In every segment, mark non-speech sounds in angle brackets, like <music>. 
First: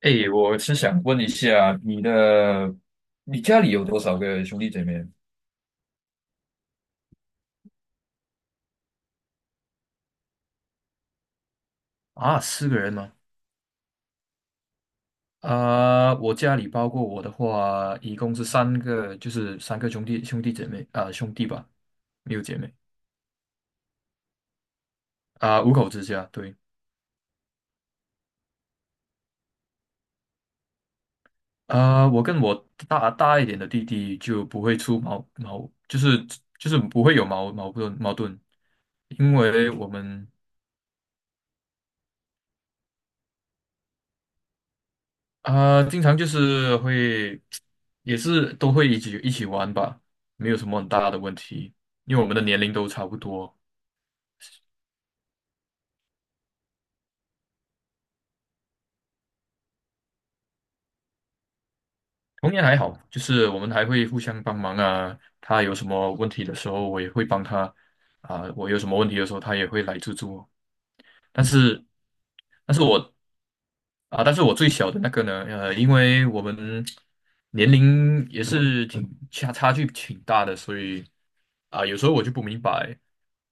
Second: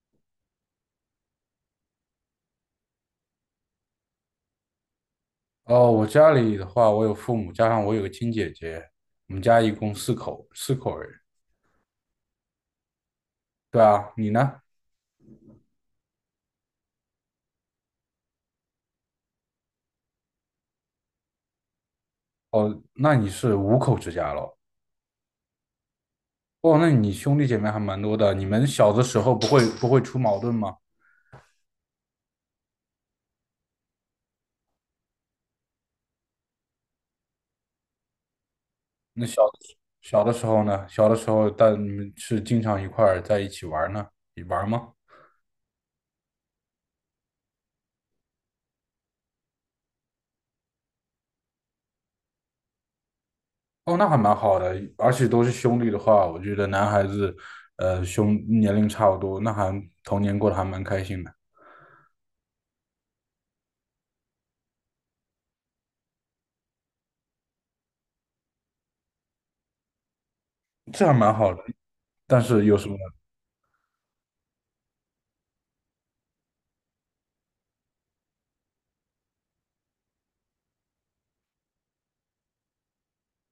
哎，我是想问一下，你家里有多少个兄弟姐妹？哦，我家里的话，我有父母，加上我有个亲姐姐，我们家一共四口人。啊，4个人吗？对啊，你呢？我家里包括我的话，一共是三个，就是三个兄弟姐妹啊、兄弟吧，没有姐妹。哦，那你是五口之家咯。五口之家。对。哦，那你兄弟姐妹还蛮多的。你们小的时候不会出矛盾吗？我跟我大一点的弟弟就不会出矛矛，就是不会有矛盾，那因小为我小们。的时候呢？小的时候，但你们是经常一块儿在一起玩儿呢？你玩儿吗？经常就是会，也是都会一起玩吧，没有什么很大的问题，因为我们的年龄都差不多。哦，那还蛮好的，而且都是兄弟的话，我觉得男孩子，年龄差不多，童年过得还蛮开心的。童年还好，就是我们还会互相帮忙啊。他有什么问题的时候，我也会帮他啊、我有什么问题的时候，他也会来助我。这还蛮但好的。是，但是但有是什么？我但是我最小的那个呢，因为我们年龄也是差距挺大的，所以有时候我就不明白。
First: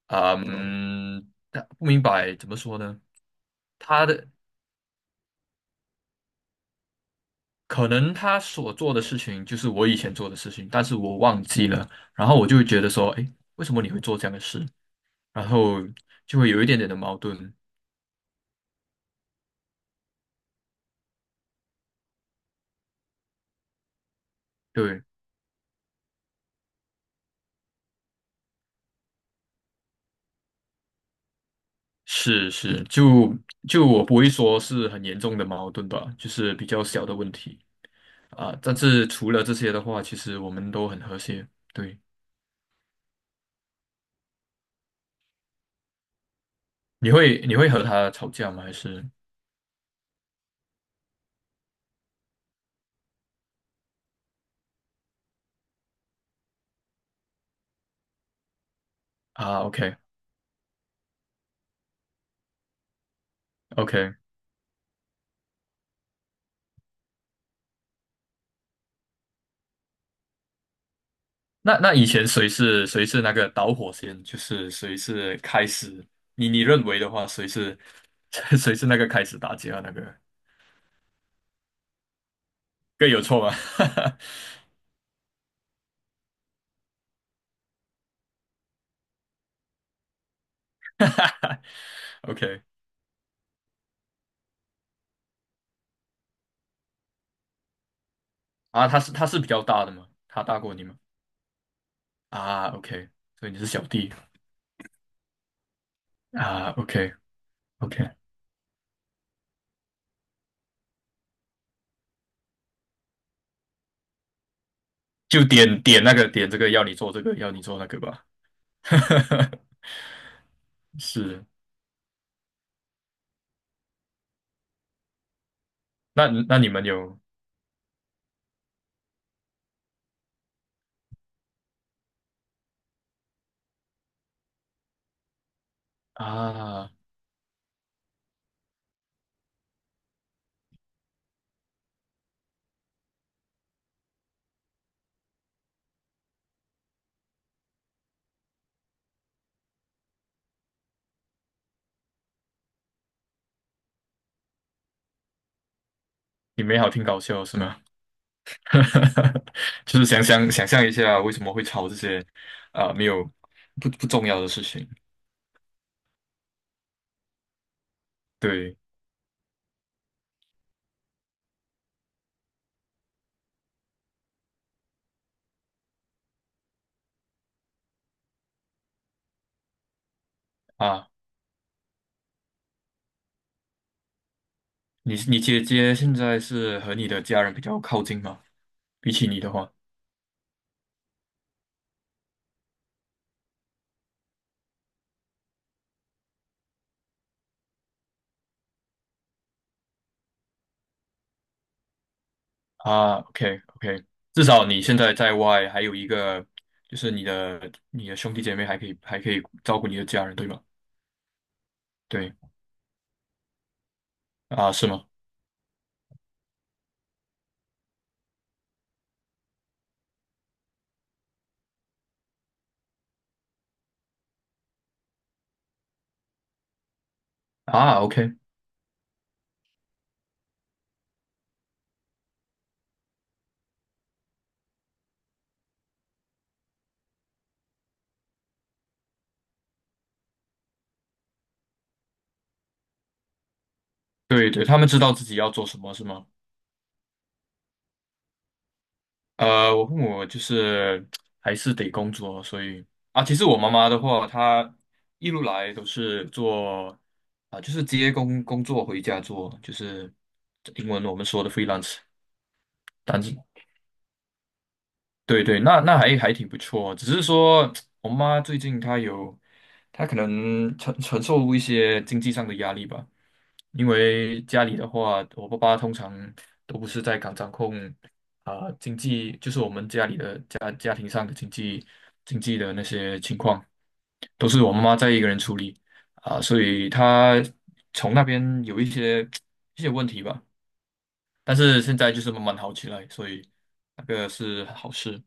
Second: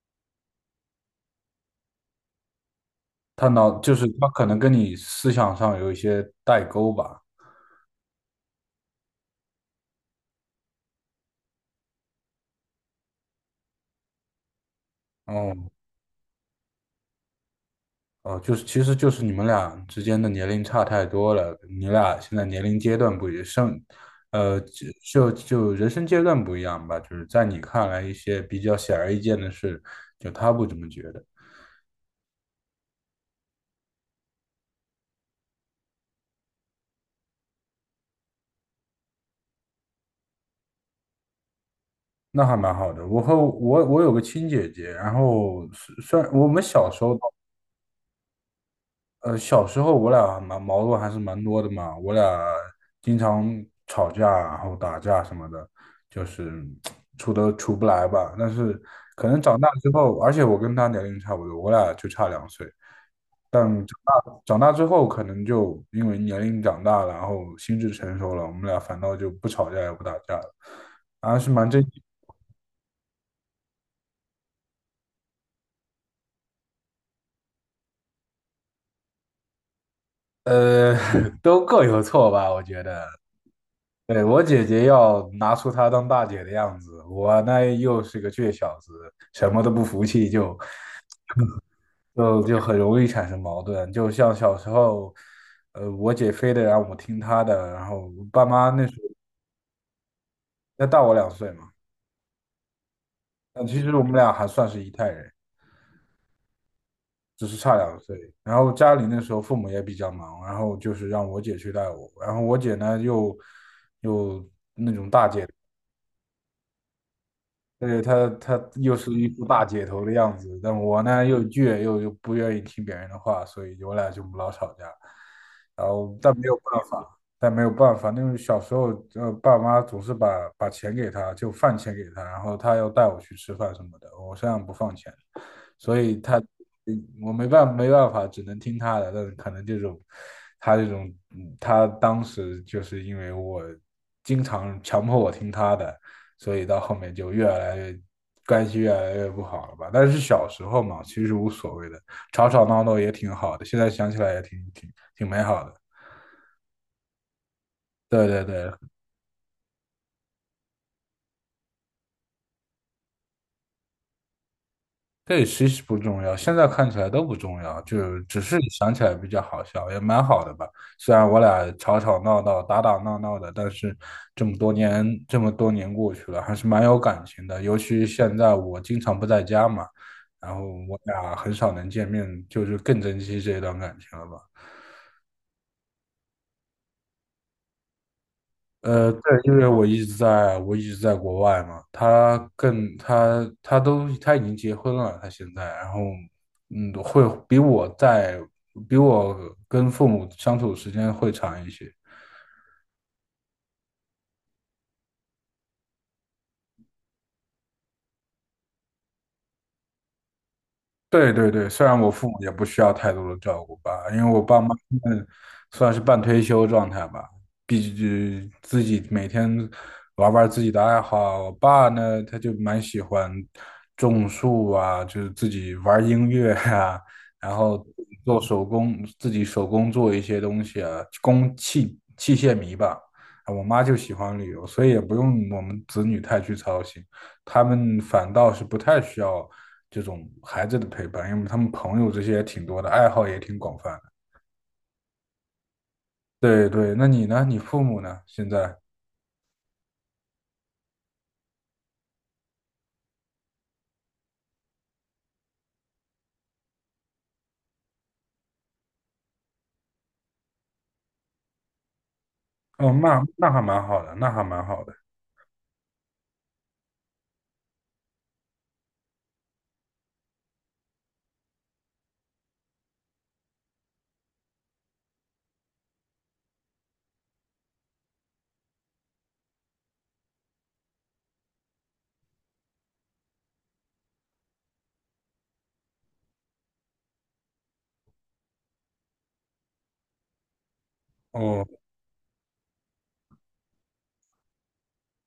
啊，但不明白怎么说呢？他脑就是他的他可能跟你思想上有一些代沟吧。可能他所做的事情就是我以前做的事情，但是我忘记了，然后我就会觉得说，哎，为什么你会做这样的事？然哦后就会有一点点的矛盾。哦，就是其实就是你们俩之间的年龄差太多了，你俩现在年龄阶段不一样，生呃就对。就就人生阶段不一样吧。就是在你看来一些比较显而易见的事，就他不怎么觉得。是是，就我不会说是很严重的矛盾吧，就是比较小的问题啊。但是除了这些的话，其实我们都很和谐。对。那还蛮好的。我和我我有个亲姐姐，然后虽然我们小时你候，会你会和他吵架吗？还是小时候我俩蛮矛盾还是蛮多的嘛，我俩经常吵架，然后打架什么的，就是处都处不来吧。但是可能长啊大之？OK 后，而且我跟他年龄差不多，我俩就差两岁。但长 OK。长大之后，可能就因为年龄长大了，然后心智成熟了，我们俩反倒就不吵架也不打架了，还是蛮那正。那以前谁是那个导火线？就是谁是开始？你认为的话，谁是 <laughs> 谁是那个开始打架那个？呃，<laughs> 都各有错吧，我觉得。各有错吗 对，我姐姐要拿出她当大姐的样子，我呢又是个倔小子，什么都不服气就，<laughs> 就就？OK。 很容易产生矛盾。就像小时候，我姐非得让我听她的，然后我爸妈那啊，时他候是他是比较大的吗？他大过你那吗？大我两岁嘛，啊，OK。所以你但是其小实我弟们俩还算是一代人，啊，OK 只是差两 OK。岁。然后家里那时候父母也比较忙，然后就是让我姐去带我，然后我姐呢又。那种大就姐。点点那个点这个要你做这个要你做那个对，吧。她又是一副 <laughs> 大姐头的样子，但我呢又是。倔，又不愿意听别人的话，所以我俩就老吵架。然后，那但没有那你办们法，有但没有办法，那种小时候，爸妈总是把钱给她，就饭钱给她，然后她要带我去吃饭什么的，我身上不放钱，所以她，啊？我没办法，只能听她的。但是可能这种，她这种，她当时就是因为我经常强迫我听她的。所以到后面就越来越关系越来越不好了吧。但是小时候嘛，其实无所谓的，吵吵闹闹也挺好的，现在想起来也挺美好的。你没好听搞笑是吗？对对对。<laughs> 就是想象一下为什么会吵这些啊、没有不重要的事情。对，其实不重要，现在看起来都不重要，就只是对想起来比较好笑，也蛮好的吧。虽然我俩吵吵闹闹、打打闹闹的，但是这么多年过去了，还是蛮有感情的。尤其现在我经常不在家嘛，然后我啊，俩很少能见面，就是更珍惜这段感情了吧。你姐姐现在是和你的家人比较靠近吗？比对，起你的因为话我一直在国外嘛，他更他他都他已经结婚了，他现在，然后会比我跟父母相处的时间会长一些。啊，OK OK。至少你现在在外还有一个，就是你的兄弟姐妹还可以照顾你的家人，对吗？对对对，虽然我父对母也不需要太多的照顾吧，因为我爸妈啊，是吗？他们算是半退休状态吧，毕竟自己每天玩玩自己的爱好。我爸呢，他就蛮喜欢种树啊，就是自己玩音乐啊，然后啊，OK。做手工，自己手工做一些东西啊，器械迷吧。啊，我妈就喜欢旅游，所以也不用我们子女太去操心。他们反倒是不太需要这种孩子的陪伴，因为他们朋友这些也挺多的，爱好也挺广泛的。对对，他们知道自己要做什么是吗？对对，那你呢？你父母呢？现在？我父母就是还是得工作，所以啊，其实我妈妈的话，她一路来都是做啊，就是接工作回家做，就是英文我们说的 freelance，哦，那但是那还蛮好的，那还蛮好的。对对。那还挺不错哦。只是说 <tsk> 我妈最近她可能承受一些经济上的压力吧，因为家里的话，我爸爸通常都不是在港掌控啊、经济，就是我们家里的家庭上的经济的那些情况，都是我妈妈在一个人处理啊、所以她从那边有一些 <tsk> 一些问题吧。但哦，是现在就是慢慢好起来，所以那个是好事。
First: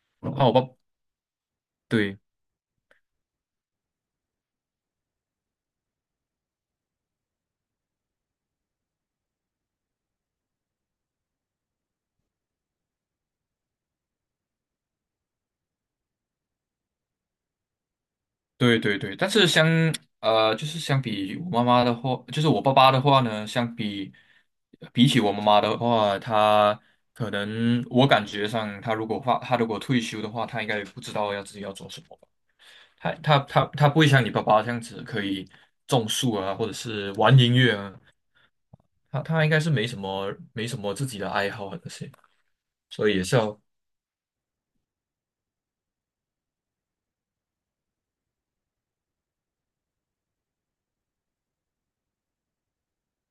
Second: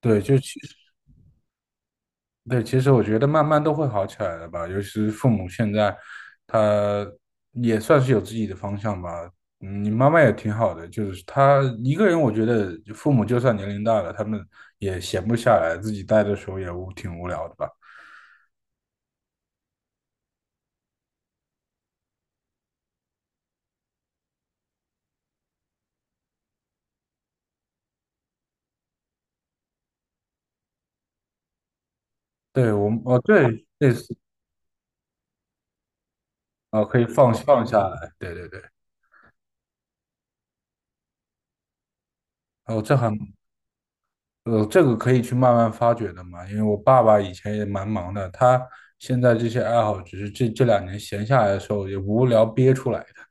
对，哦，就其实对对，其实我觉得慢慢都会好起来的吧。尤其是父母现在，他也算是有自己的方向吧。你妈妈也挺好的，就是她一个人，我觉得父母就算年龄大了，他们也闲不下来，自己待的时候也无挺无聊的吧。对对对。但是就是相比我妈妈的话，就是我爸爸的话呢，比起我妈妈的话，他可能我感觉上，他如果退休的话，他应该也不知道要自己要做什么吧。对，我们他哦，他他对，他类不会似。像你爸爸这样子可以种树啊，或者啊，可以是放玩音放乐下啊。来，对对对。他应该是没什么自己的爱好啊那些，哦，所以也是要这个可以去慢慢发掘的嘛，因为我爸爸以前也蛮忙的，他现在这些爱好只是这两年闲下来的时候也无聊憋出来的。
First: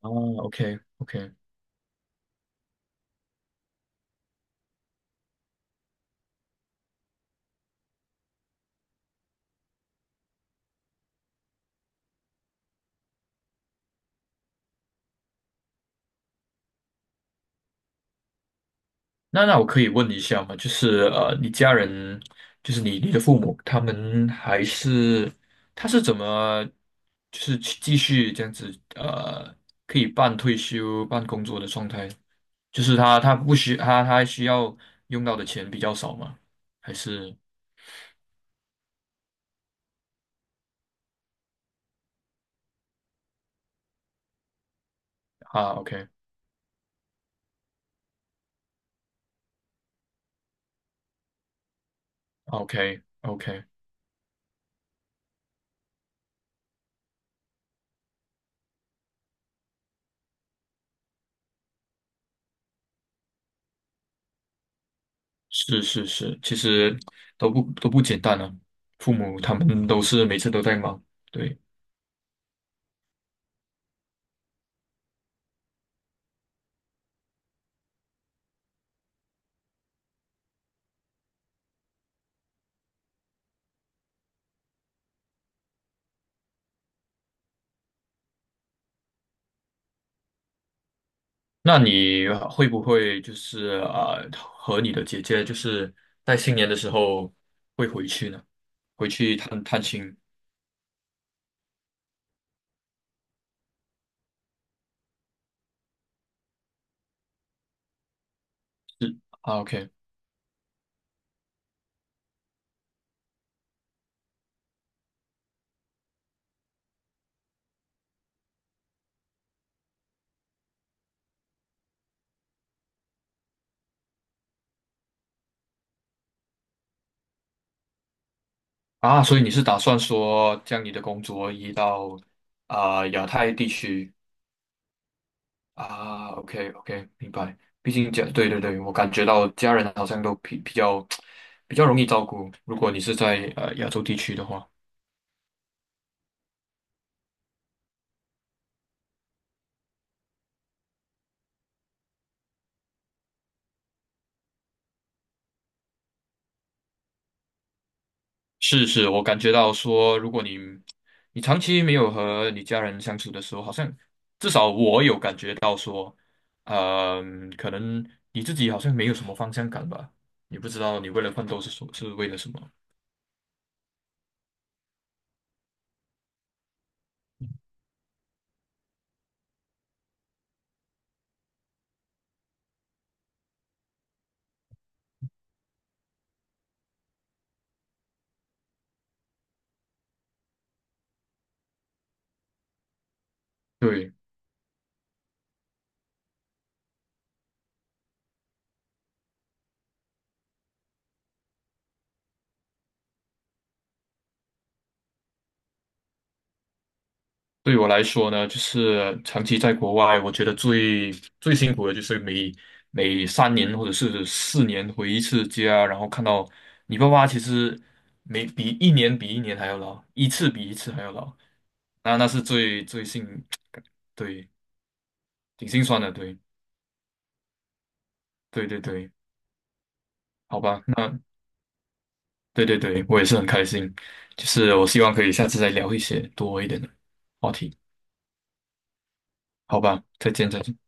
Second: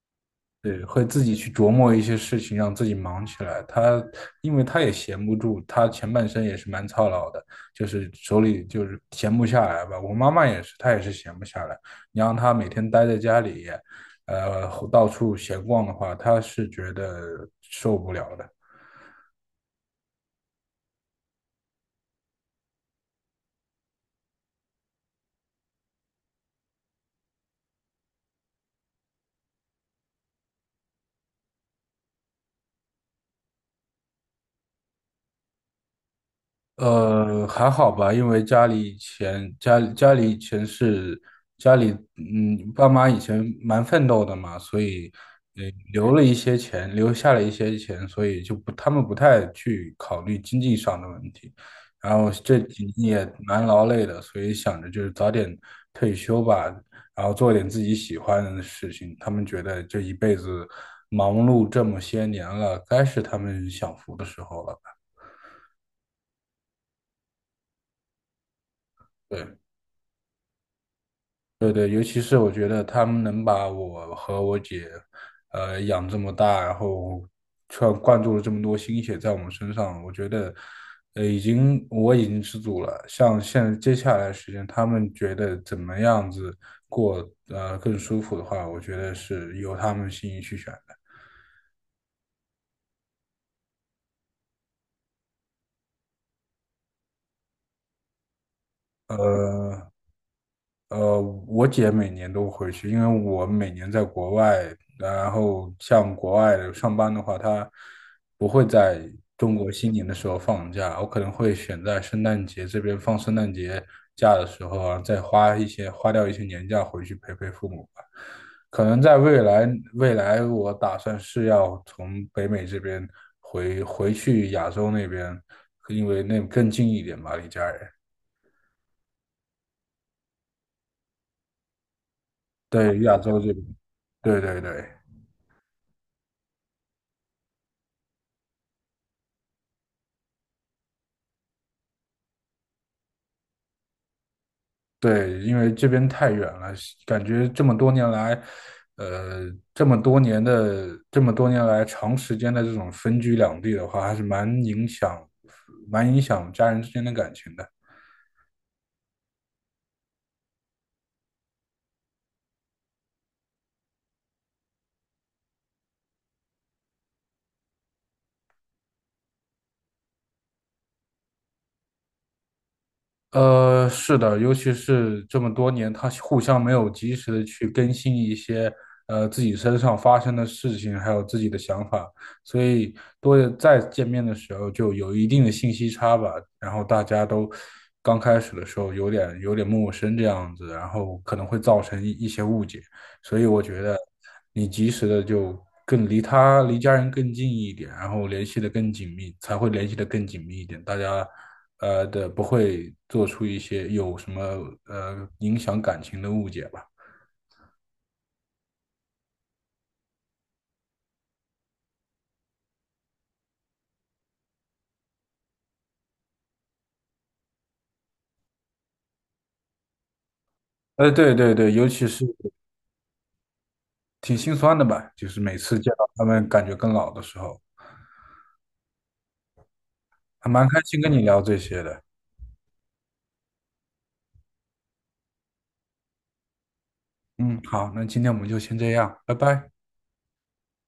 啊，OK 对，会自 OK。己去琢磨一些事情，让自己忙起来。因为他也闲不住，他前半生也是蛮操劳的，就是手里就是闲不下来吧。我妈妈也是，她也是闲不下来。你让她每天待在家里，到处闲逛的话，她是觉得受不了的。那我可以问一下吗？就是你家人，就是你的父母，他们还是他是怎么，就是去继续这样子可以半退休半工作的状态？就是他他不需他他需要用到的钱比较少吗？还是还好吧，因为家里以前家里家里以前是家里嗯，爸妈以前蛮奋斗的嘛，所以呃啊？OK 留下了一些钱，所以就不他们不太去考虑经济上的问题。然后这几年 OK 也 OK。蛮劳累的，所以想着就是早点退休吧，然后做点自己喜欢的事情。他们觉得这一辈子忙碌这么些年了，该是他们享福的时候了吧？是是是，其实都不简单啊，父母他对。们都是每次都在忙，对。对对，尤其是我觉得他们能把我和我姐，养这么大，然后却灌注了这么多心血在我们身上，我觉得，我已经知足了。像现在接下来的时间，他们觉得怎么样子过，更舒服的话，我觉得是由他们心意去选的。那你会不会就是和你的姐姐就是在新年的时候会回去呢？回去探探呃，亲呃，我姐每年都回去，因为我每年在国外，然后像国外的上班的话，她不会在是中啊国，OK。 新年的时候放假，我可能会选在圣诞节这边放圣诞节假的时候啊，再花掉一些年假回去陪陪父母吧。可能在未来，我打算是要从北美这边回去亚洲那边，因为那更近一点嘛，离家人。啊，所以你是打算说将你的工作移到对，啊、亚亚洲这太地边，区对对对。啊？OK OK，明白。毕竟对对对，我感觉到家人好像都比较容易照顾，如果你是在亚洲地区的话。对，因为这边太远了，感觉这么多年来，呃，这么多年的这么多年来长时间的这种分居两地的话，还是蛮影响家人之间的感情的。是是，我感觉到说，如果你长期没有和你家人相处的时候，好像至少我有感觉到说，可能你自己好像没有什么方向感吧，你不知道你为了奋斗是为了什么。是的，尤其是这么多年，他互相没有及时的去更新一些自己身上发生的事情，还有自己的想法，所以多再见面的时候就有一定的信息差吧。然后大家都刚开始的时候有点陌生这样子，然后可能会造成一些误解。所以我觉得对。你及时的就更离他离家人更近一点，然后联系的更紧密，才会联系的更紧密一点，大家的，不会做出一些有什么影响感情的误解吧。对我来说呢，就是长期在国外，我觉得最辛苦的就是每3年或者是4年回一次家，然后看到你爸爸其实比一年比一年还要老，一次比一次还要对老。对对，尤其那是那是最最心，挺对，心酸的吧，就是每挺次心见酸到的，他对，们感觉更老的时候，对对对，还好蛮开吧。心跟你那聊这些的。对对对，我也是很开心，就是我希望可以下次再聊一些多一点的话嗯，题，好，那今天我们就先这样，拜拜。好吧，再见再见。